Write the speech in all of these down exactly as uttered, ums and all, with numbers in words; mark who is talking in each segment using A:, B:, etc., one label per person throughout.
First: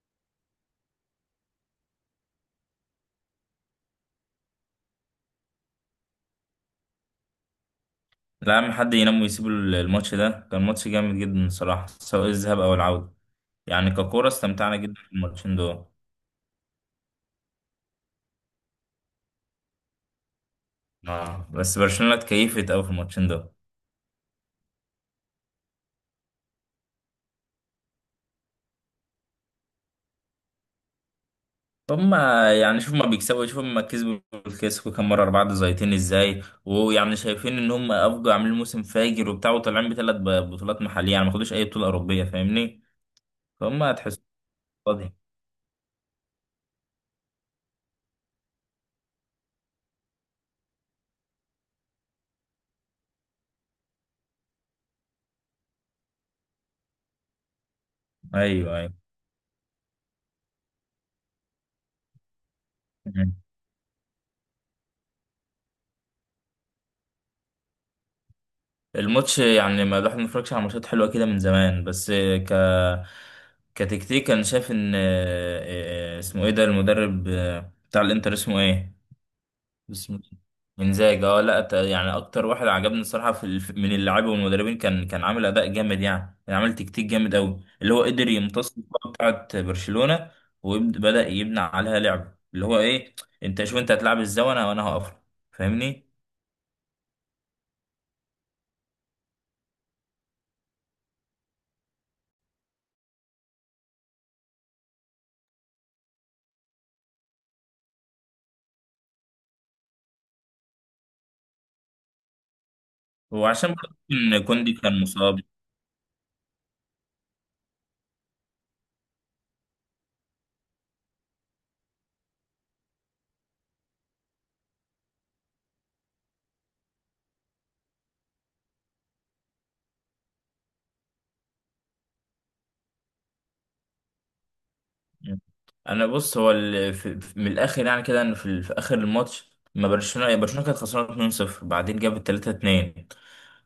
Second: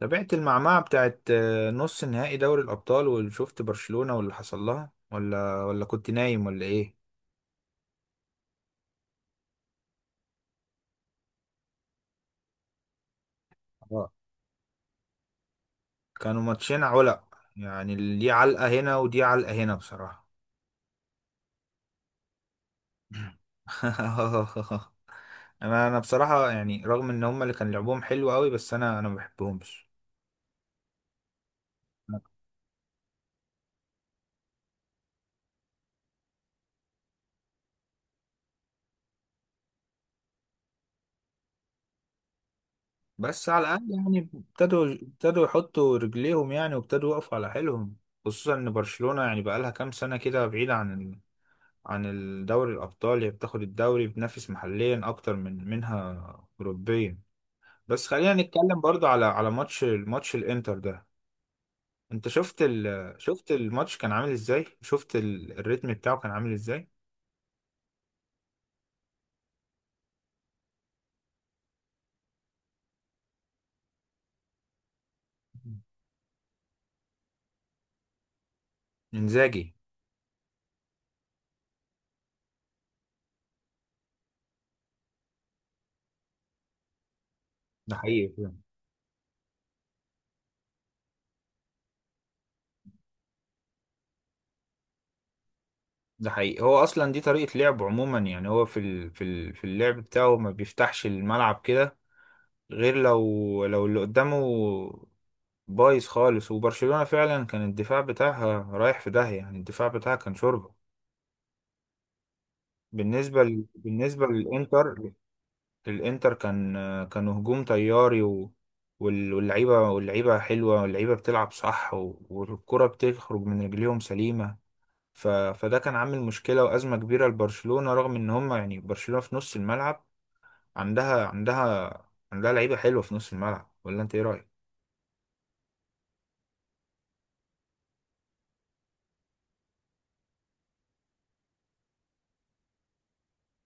A: تابعت المعمعة بتاعت آه، نص نهائي دوري الأبطال وشفت برشلونة واللي حصل لها ولا ولا كنت نايم ولا إيه؟
B: لا يا عم حد ينام ويسيب الماتش ده. كان ماتش جامد جدا الصراحة، سواء الذهاب أو العودة. يعني
A: اه،
B: ككورة استمتعنا جدا في الماتشين دول.
A: كانوا ماتشين علق، يعني دي علقة هنا ودي علقة هنا بصراحة.
B: آه، بس برشلونة اتكيفت أوي في الماتشين دول.
A: أنا أنا بصراحة يعني رغم إن هما اللي كان لعبهم حلو قوي، بس أنا أنا ما بحبهمش.
B: هما يعني شوف ما بيكسبوا، شوف ما كسبوا الكلاسيكو كام مرة. أربعة زيتين إزاي؟ ويعني شايفين إن هم أفجوا، عاملين موسم فاجر وبتاع، وطالعين بثلاث بطولات محلية. يعني ما خدوش أي بطولة أوروبية، فاهمني؟
A: بس على
B: فهم
A: الأقل يعني
B: هتحسوا
A: ابتدوا
B: فاضي.
A: ابتدوا يحطوا رجليهم يعني، وابتدوا يقفوا على حيلهم. خصوصا إن برشلونة يعني بقالها كام سنة كده بعيدة عن عن الدوري الأبطال، هي بتاخد الدوري بتنافس محليا أكتر من منها أوروبيا. بس خلينا نتكلم
B: أيوه،
A: برضو على على ماتش الماتش الإنتر ده. أنت شفت ال...
B: أيوه.
A: شفت الماتش كان عامل إزاي؟ شفت ال... الريتم بتاعه كان عامل إزاي؟
B: الماتش يعني ما الواحد ما اتفرجش على ماتشات حلوه كده من زمان، بس ك كتكتيك انا شايف ان آه، آه، اسمه ايه ده المدرب، آه، بتاع الانتر اسمه ايه؟
A: إنزاجي.
B: اسمه انزاجي. اه، لا ت- يعني اكتر واحد عجبني الصراحه في الف- من اللاعبين والمدربين كان كان عامل اداء جامد، يعني كان عامل تكتيك جامد قوي. اللي
A: ده
B: هو قدر
A: حقيقي فعلا.
B: يمتص الكره بتاعت برشلونه، وبدا يبنى عليها لعب. اللي هو ايه، انت شوف انت هتلعب ازاي، وانا وانا هقفل، فاهمني؟
A: ده حقيقي، هو أصلا دي طريقة لعبه عموما، يعني هو في ال... في ال... في اللعب بتاعه ما بيفتحش الملعب كده، غير لو لو اللي قدامه بايظ خالص. وبرشلونة فعلا كان الدفاع بتاعها رايح في داهية، يعني الدفاع بتاعها كان شوربة. بالنسبة ل...
B: وعشان برضه
A: بالنسبة
B: ان كوندي كان
A: للإنتر،
B: مصاب.
A: الإنتر كان كانوا هجوم طياري و... وال- واللعيبة واللعيبة حلوة، واللعيبة بتلعب صح، و... والكرة بتخرج من رجليهم سليمة. ف... فده كان عامل مشكلة وأزمة كبيرة لبرشلونة، رغم إن هم يعني برشلونة في نص الملعب عندها عندها عندها لعيبة حلوة في نص الملعب. ولا أنت إيه رأيك؟
B: مم. انا بص، هو ال- في في- من الاخر يعني كده، ان في, في اخر الماتش، ما برشلونه يعني برشلونه كانت خسرانه اتنين صفر، بعدين جابت تلاتة اتنين.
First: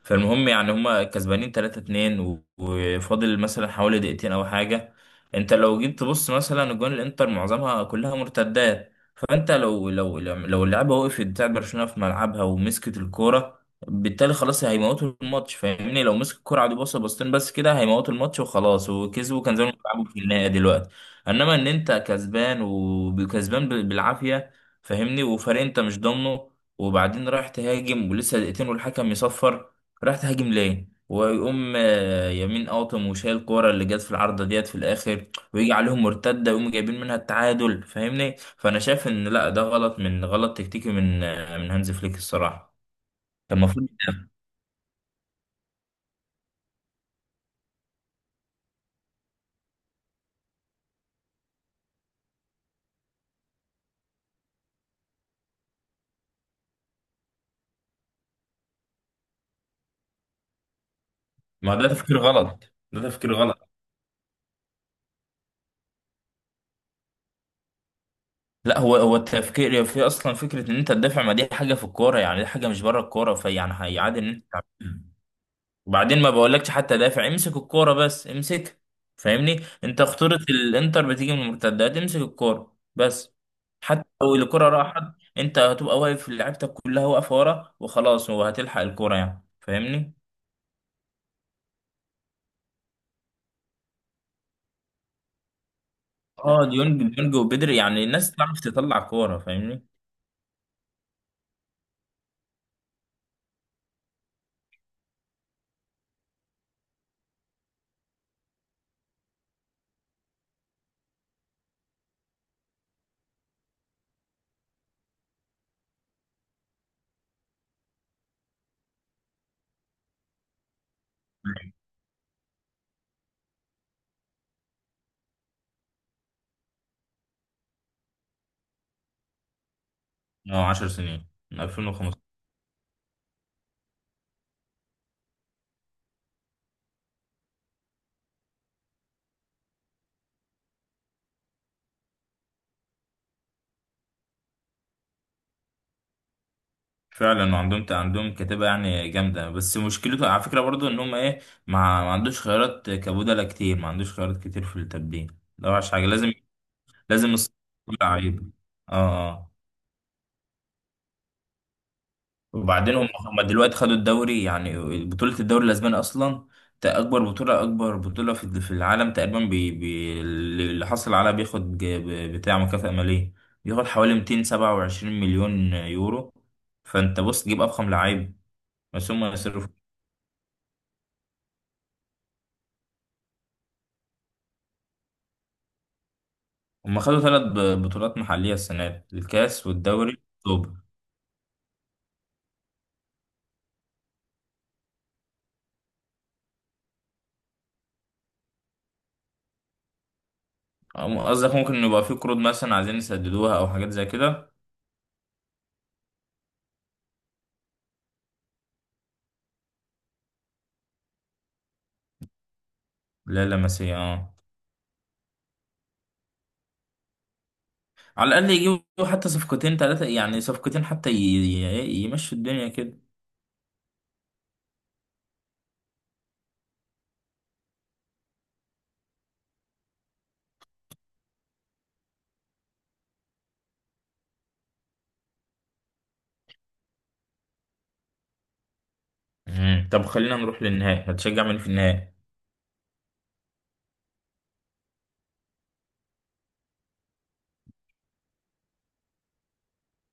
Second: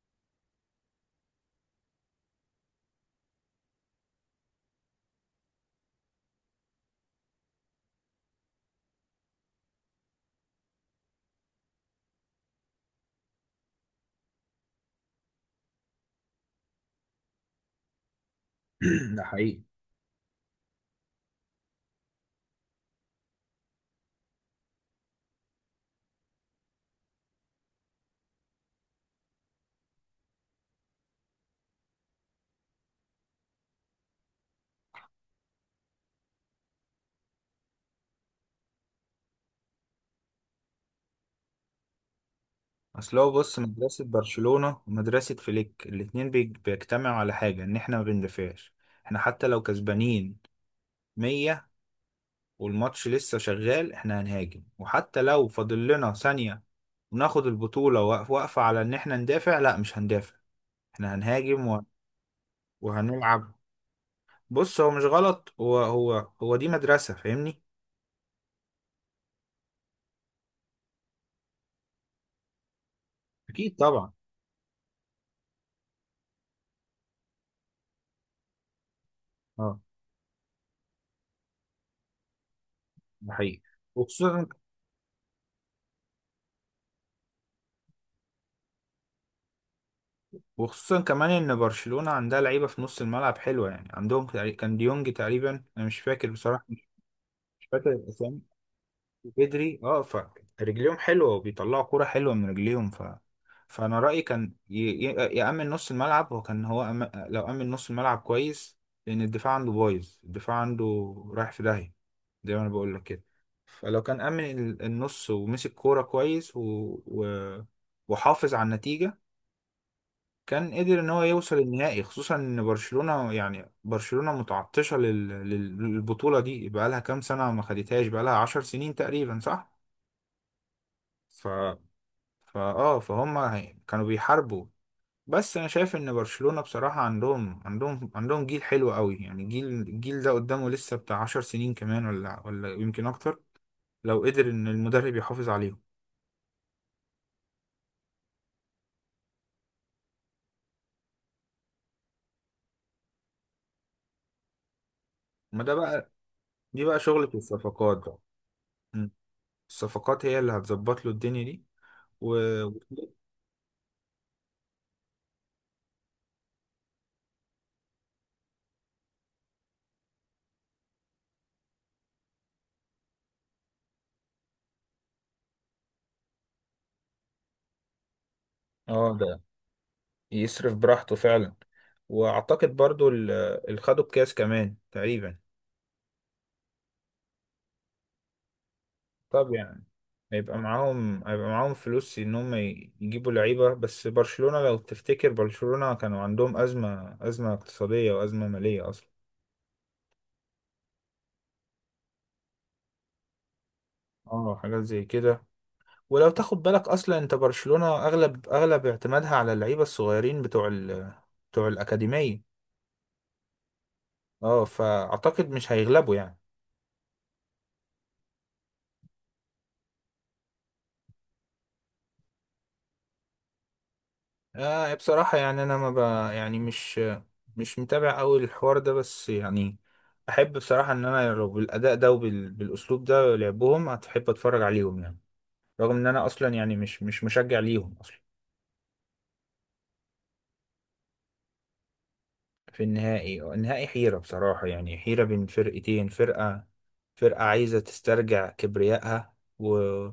B: فالمهم يعني هما كسبانين تلاتة اتنين، و- وفاضل مثلا حوالي دقيقتين او حاجه. انت لو جيت تبص، مثلا اجوان الانتر معظمها كلها مرتدات. فانت لو لو لو اللعيبه وقفت بتاعت برشلونه في ملعبها، ومسكت الكوره، بالتالي خلاص هيموتوا الماتش، فاهمني؟ لو مسك الكوره عادي بص بصتين بس كده، هيموتوا الماتش وخلاص،
A: ده
B: وكسبوا. كان
A: حقيقي.
B: زمان بيلعبوا في النهائي دلوقتي. انما ان انت كسبان، وكسبان ب- بالعافيه، فاهمني؟ وفريق انت مش ضامنه. وبعدين رايح تهاجم ولسه دقيقتين والحكم يصفر. رايح تهاجم ليه؟ ويقوم آه، يمين قاطم، وشايل الكوره اللي جت في العارضه ديت في الاخر، ويجي عليهم مرتده، ويقوم جايبين منها التعادل، فاهمني؟ فانا شايف ان لا، ده غلط. من غلط تكتيكي من آه، من هانز فليك الصراحه.
A: اصل هو بص،
B: كان المفروض.
A: مدرسة برشلونة ومدرسة فليك الاتنين بيج- بيجتمعوا على حاجة، ان احنا ما بندافعش. احنا حتى لو كسبانين مية والماتش لسه شغال، احنا هنهاجم. وحتى لو فاضل لنا ثانية وناخد البطولة، واق- واقفة على ان احنا ندافع. لا، مش هندافع، احنا هنهاجم
B: ما
A: و-
B: ده تفكير غلط، ده تفكير
A: وهنلعب.
B: غلط.
A: بص هو مش غلط، هو هو هو دي مدرسة فاهمني.
B: لا، هو هو التفكير في اصلا فكره ان انت تدافع، ما دي حاجه في الكوره، يعني دي حاجه مش بره الكوره. فيعني
A: اكيد طبعا،
B: هيعادل ان انت. وبعدين ما بقولكش حتى دافع، امسك الكوره بس، امسك. فاهمني؟
A: اه
B: انت خطوره الانتر بتيجي من المرتدات. امسك الكوره
A: ده
B: بس.
A: حقيقي.
B: حتى لو
A: وخصوصا،
B: الكوره راحت، انت هتبقى واقف، لعيبتك كلها واقفه ورا وخلاص، وهتلحق الكوره يعني، فاهمني؟
A: وخصوصا كمان ان برشلونة عندها لعيبة في نص الملعب حلوة، يعني عندهم تقري- كان ديونج تقريبا، انا مش فاكر بصراحة،
B: اه، ديونج ديونج
A: مش
B: وبدري،
A: فاكر
B: يعني الناس
A: الاسامي.
B: تعرف تطلع كوره،
A: وبدري
B: فاهمني؟
A: اه، فرجليهم حلوة وبيطلعوا كورة حلوة من رجليهم. ف فانا رأيي كان ي... ي... يأمن نص الملعب، وكان هو أم... لو أمن نص الملعب كويس، لان الدفاع عنده بايظ، الدفاع عنده رايح في داهية زي ما انا بقول لك كده. فلو كان أمن ال- النص ومسك كورة كويس و... و... وحافظ على النتيجة، كان قدر ان هو يوصل النهائي. خصوصا ان برشلونة يعني برشلونة متعطشة لل- لل- للبطولة دي، بقالها كام سنة ما خدتهاش، بقالها عشر سنين تقريبا صح.
B: اه، عشر سنين
A: ف
B: من ألفين وخمستاشر.
A: فا اه فهم هي- كانوا بيحاربوا. بس انا شايف ان برشلونة بصراحة عندهم عندهم عندهم جيل حلو قوي، يعني جيل الجيل ده قدامه لسه بتاع عشر سنين كمان، ولا ولا يمكن اكتر، لو قدر ان المدرب يحافظ عليهم.
B: فعلا. وعندهم عندهم كتابة يعني جامدة. بس مشكلته على فكرة برضو، ان هم ايه، ما ما عندوش خيارات كبودلة كتير. ما عندوش خيارات كتير في التبديل،
A: ما
B: ده
A: ده
B: وحش حاجة.
A: بقى،
B: لازم،
A: دي بقى شغلة
B: لازم الص- كل
A: الصفقات بقى.
B: لعيب. اه.
A: مم.
B: اه.
A: الصفقات هي اللي هتظبط له الدنيا دي و...
B: وبعدين هم هم دلوقتي خدوا الدوري يعني، بطولة الدوري الاسباني اصلا، تا- اكبر بطولة. اكبر بطولة في في العالم تقريبا. بي بي اللي حصل عليها بياخد ج- ب- بتاع مكافأة مالية. بياخد حوالي مئتين وسبعة وعشرين مليون يورو. فانت بص تجيب افخم لعيب،
A: اه
B: بس هم
A: ده
B: يصرفوا.
A: يصرف براحته فعلا. واعتقد برضو ال- اللي خدوا الكاس كمان تقريبا.
B: هم خدوا ثلاث ب- بطولات محلية السنة دي،
A: طب
B: الكاس
A: يعني
B: والدوري
A: هيبقى
B: والسوبر.
A: معاهم هيبقى معاهم فلوس ان هم ي- يجيبوا لعيبه. بس برشلونه لو تفتكر برشلونه كانوا عندهم ازمه ازمه اقتصاديه وازمه ماليه اصلا.
B: أم- قصدك ممكن يبقى في قروض مثلا عايزين يسددوها، أو حاجات زي كده.
A: اه حاجات زي كده. ولو تاخد بالك اصلا انت برشلونه اغلب اغلب اعتمادها على اللعيبه الصغيرين بتوع ال... بتوع الاكاديميه.
B: لا، لا، مسيا، اه.
A: اه فاعتقد مش هيغلبوا يعني.
B: على الأقل يجيبوا حتى صفقتين ثلاثة، يعني صفقتين حتى ي... ي... يمشوا الدنيا كده.
A: آه بصراحة يعني أنا ما ب... يعني مش مش متابع أوي الحوار ده. بس يعني أحب بصراحة إن أنا لو بالأداء ده وبال... بالأسلوب ده لعبهم هتحب أتفرج عليهم يعني، رغم إن أنا أصلا يعني مش مش مشجع ليهم أصلا.
B: مم. طب خلينا نروح للنهائي. هتشجع مين في النهائي؟
A: في النهائي، النهائي حيرة بصراحة، يعني حيرة بين فرقتين. فرقة فرقة عايزة تسترجع كبريائها و...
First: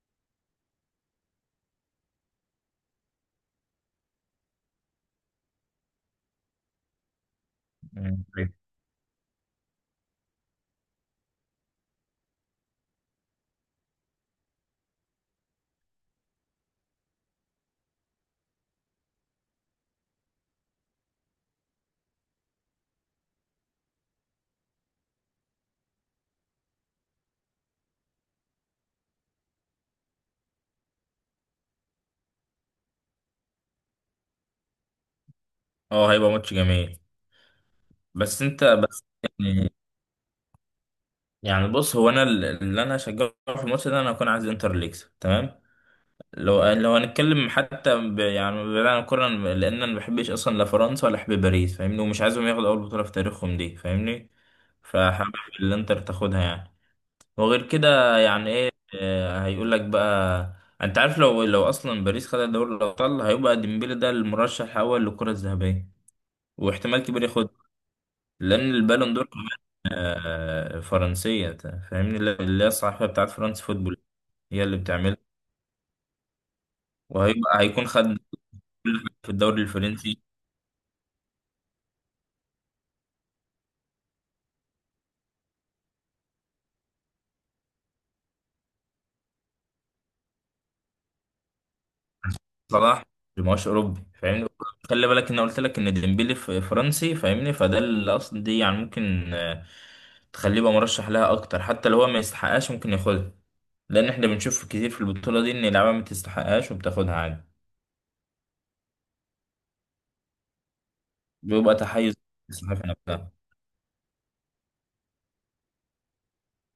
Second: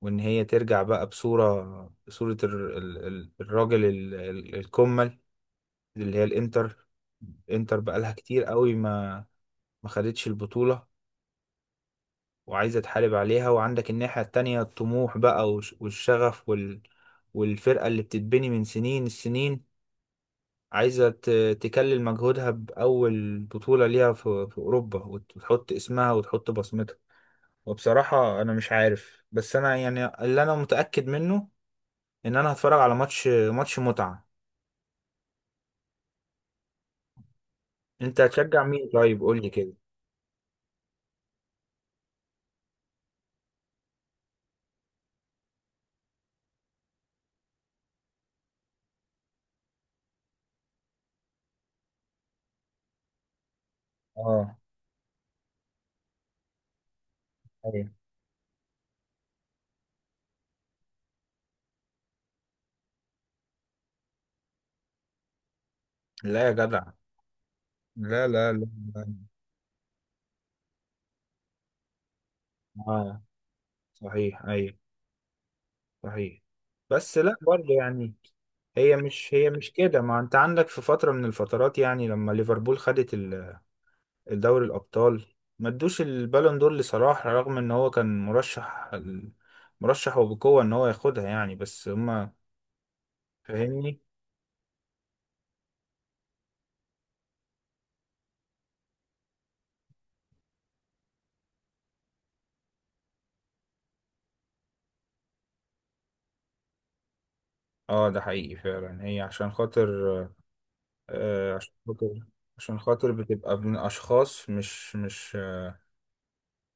A: وإن هي ترجع بقى بصورة، بصورة ال... ال... ال- الراجل ال... ال- الكمل، اللي هي الانتر. انتر بقالها
B: مم.
A: كتير قوي ما ما خدتش البطولة، وعايزة تحارب عليها. وعندك الناحية التانية الطموح بقى والش- والشغف وال... والفرقة اللي بتتبني من سنين السنين، عايزة ت... تكلل مجهودها بأول بطولة ليها في... في أوروبا، وت- وتحط اسمها وتحط بصمتها. وبصراحة أنا مش عارف، بس أنا يعني اللي أنا متأكد منه إن أنا هتفرج على ماتش ماتش متعة.
B: اه، هيبقى ماتش جميل.
A: أنت
B: بس
A: هتشجع
B: انت
A: مين طيب؟ قول لي
B: بقى-
A: كده.
B: يعني بص، هو انا ال- اللي انا هشجعه في الماتش ده، انا هكون عايز انتر اللي يكسب، تمام؟ لو لو هنتكلم حتى ب... يعني بعيد عن الكورة، أنا- لأن أنا مبحبش أصلا لا فرنسا، ولا أحب باريس، فاهمني؟ ومش عايزهم ياخدوا أول بطولة في تاريخهم دي، فاهمني؟
A: اه،
B: فحابب الإنتر تاخدها يعني. وغير
A: ايوه.
B: كده يعني إيه، آه، هيقول لك بقى. أنت عارف لو لو أصلا باريس خدت دوري الأبطال، هيبقى ديمبلي ده المرشح الأول للكرة الذهبية،
A: لا يا جدع.
B: واحتمال كبير ياخدها.
A: لا لا لا.
B: لأن
A: لا.
B: البالون دور كمان آه، فرنسية، فاهمني؟ اللي اللي هي الصحيفة
A: اه
B: بتاعت فرنسا فوتبول،
A: صحيح،
B: هي اللي
A: ايوه
B: بتعملها.
A: صحيح. بس لا
B: وهيبقى
A: برضه
B: هيكون
A: يعني،
B: خد
A: هي مش
B: في
A: هي
B: الدوري
A: مش كده، ما
B: الفرنسي.
A: انت عندك في فترة من الفترات يعني لما ليفربول خدت ال- الدوري الأبطال، ما ادوش البالون دور لصلاح، رغم ان هو كان مرشح، مرشح وبقوة ان هو ياخدها يعني. بس هما
B: صلاح في ماتش
A: فاهمني.
B: اوروبي، فاهمني؟ خلي بالك ان أنا قلت لك ان ديمبلي في فرنسي، فاهمني؟ فده اللي اصلا دي يعني ممكن آه، تخليه يبقى مرشح لها اكتر. حتى لو هو ما يستحقهاش ممكن ياخدها. لان احنا بنشوف كتير في البطوله دي ان اللعيبه ما تستحقهاش وبتاخدها عادي.
A: اه ده حقيقي فعلا، هي عشان خاطر. آه عشان
B: بيبقى تحيز
A: خاطر، عشان
B: الصحافه
A: خاطر
B: نفسها.
A: بتبقى من اشخاص مش مش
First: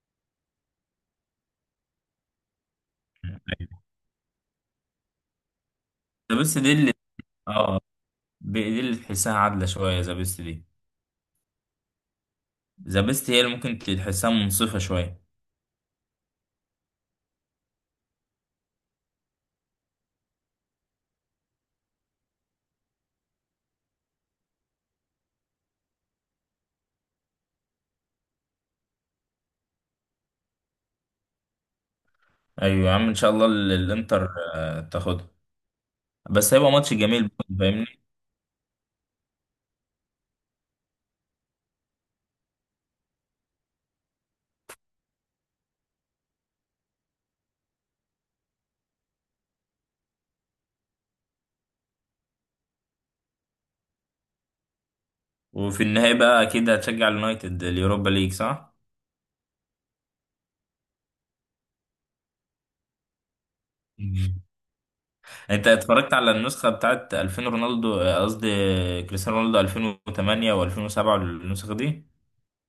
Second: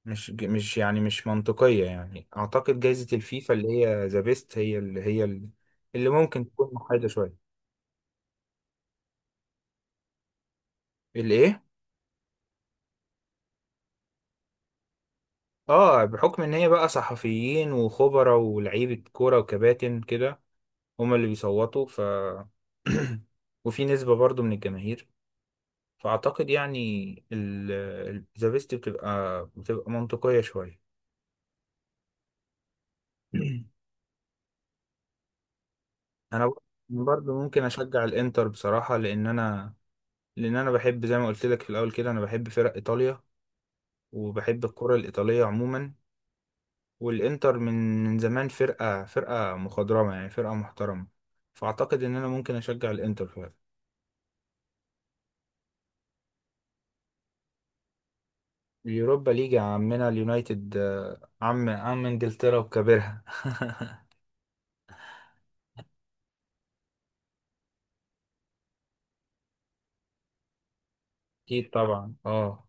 A: مش مش يعني مش منطقية. يعني أعتقد جايزة الفيفا اللي هي ذا بيست هي اللي هي اللي اللي
B: ذا
A: ممكن
B: بيست دي
A: تكون
B: اللي
A: محايدة شوية.
B: اه ب- دي اللي تحسها عادله شويه، ذا بيست دي.
A: الإيه؟
B: ذا بيست هي اللي ممكن تحسها منصفه شويه.
A: آه، بحكم إن هي بقى صحفيين وخبراء ولاعيبة كورة وكباتن كده، هما اللي بيصوتوا. ف وفي نسبة برضو من الجماهير، فأعتقد يعني ذا بيست بتبقى بتبقى منطقية شوية.
B: ايوه يا عم، ان شاء الله ال- الانتر آه، تاخدها.
A: أنا
B: بس هيبقى ماتش جميل
A: برضو
B: برضه،
A: ممكن
B: فاهمني؟
A: أشجع الإنتر بصراحة، لأن أنا لأن أنا بحب زي ما قلت لك في الأول كده. أنا بحب فرق إيطاليا، وبحب الكرة الإيطالية عموما. والإنتر من من زمان فرقة، فرقة مخضرمة، يعني فرقة محترمة. فأعتقد إن أنا ممكن أشجع الإنتر فعلا.
B: وفي النهاية بقى أكيد هتشجع اليونايتد اليوروبا ليج، صح؟
A: اليوروبا ليج يا عمنا، اليونايتد آه، عم عم إنجلترا وكبرها.
B: مم. أنت اتفرجت على النسخة بتاعت ألفين رونالدو، آه، قصدي كريستيانو رونالدو ألفين وتمنية و2007
A: أكيد
B: النسخة دي.
A: طبعا، أه.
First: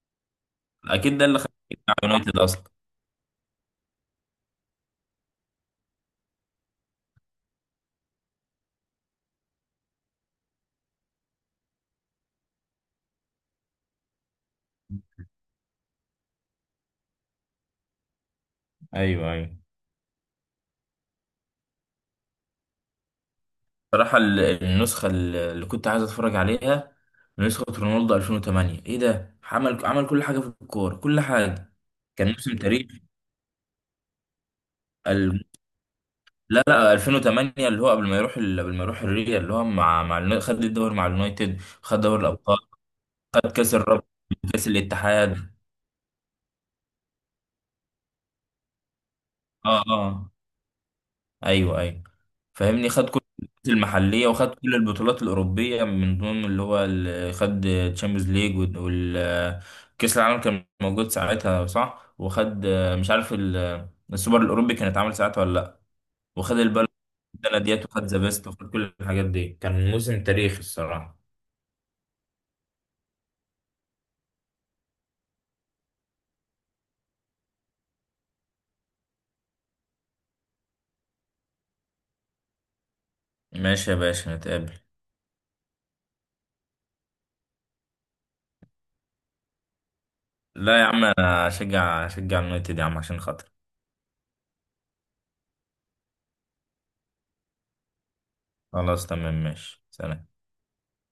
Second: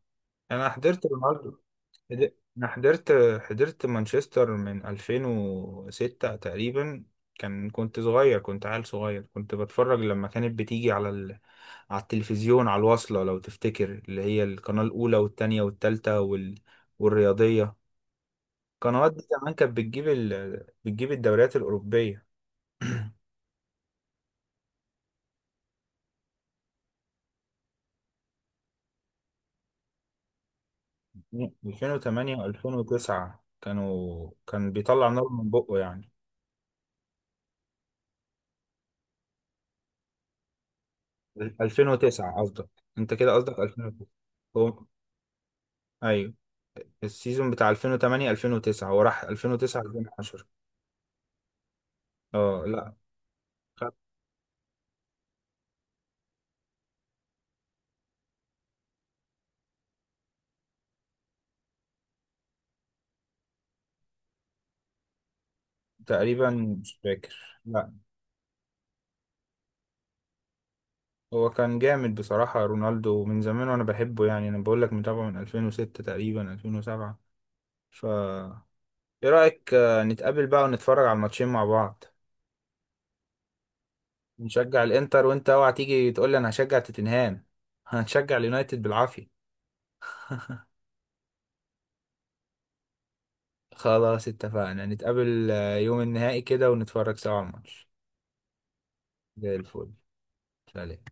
A: أنا حضرت
B: أكيد ده اللي خلاك
A: رونالدو.
B: على
A: حد-
B: اليونايتد أصلا.
A: انا حضرت حضرت مانشستر من ألفين وستة تقريبا. كان كنت صغير، كنت عيل صغير، كنت بتفرج لما كانت بتيجي على ال... على التلفزيون، على الواصلة لو تفتكر، اللي هي القناة الأولى والتانية والتالتة وال... والرياضية. القنوات دي
B: أيوه،
A: زمان
B: أيوه.
A: كانت بتجيب ال... بتجيب الدوريات الأوروبية.
B: بصراحة ال- النسخة ال- اللي كنت عايز أتفرج عليها، نسخة رونالدو ألفين وثمانية، إيه ده! عمل عمل كل حاجة في الكورة، كل حاجة. كان
A: ألفين وثمانية
B: موسم تاريخي.
A: و2009. كانوا كان بيطلع نار من بقه يعني.
B: لا، لا، ألفين وثمانية اللي هو قبل ما يروح ال- قبل ما يروح الريال. اللي هو مع مع النا- خد الدوري مع اليونايتد، خد دوري
A: ألفين وتسعة
B: الابطال،
A: قصدك؟ انت كده
B: خد
A: قصدك
B: كاس الرابطه،
A: ألفين وتسعة.
B: كاس
A: هو-
B: الاتحاد.
A: ايوه، السيزون بتاع ألفين وثمانية ألفين وتسعة، هو راح
B: اه،
A: ألفين وتسعة
B: اه،
A: ألفين وعشرة.
B: ايوه، ايوه،
A: اه
B: فاهمني.
A: لا،
B: خد كل البطولات
A: خد
B: المحليه، وخد كل البطولات الاوروبيه. من ضمن اللي هو ال- خد تشامبيونز ليج، والكاس العالم كان موجود ساعتها صح. وخد آه، مش عارف، ال- السوبر الاوروبي كان اتعمل ساعتها ولا لا.
A: تقريبا،
B: وخد البلد
A: مش
B: السنه
A: فاكر
B: ديت،
A: لا.
B: وخد ذا بيست، وخد كل الحاجات دي. كان موسم تاريخي الصراحه.
A: هو كان جامد بصراحة رونالدو من زمان، وانا بحبه يعني. انا بقول لك متابعه من ألفين وستة تقريبا ألفين وسبعة. ف ايه رأيك آه، نتقابل بقى ونتفرج على الماتشين مع بعض؟
B: ماشي يا باشا، نتقابل.
A: نشجع الانتر، وانت اوعى تيجي تقول لي انا هشجع توتنهام. هنشجع اليونايتد بالعافية.
B: لا يا عم، انا اشجع، اشجع اليونايتد يا عم، عشان خاطر.
A: خلاص اتفقنا، نتقابل آه، يوم النهائي كده ونتفرج سوا على الماتش.
B: خلاص، تمام،
A: زي
B: ماشي،
A: الفل.
B: سلام.
A: سلام.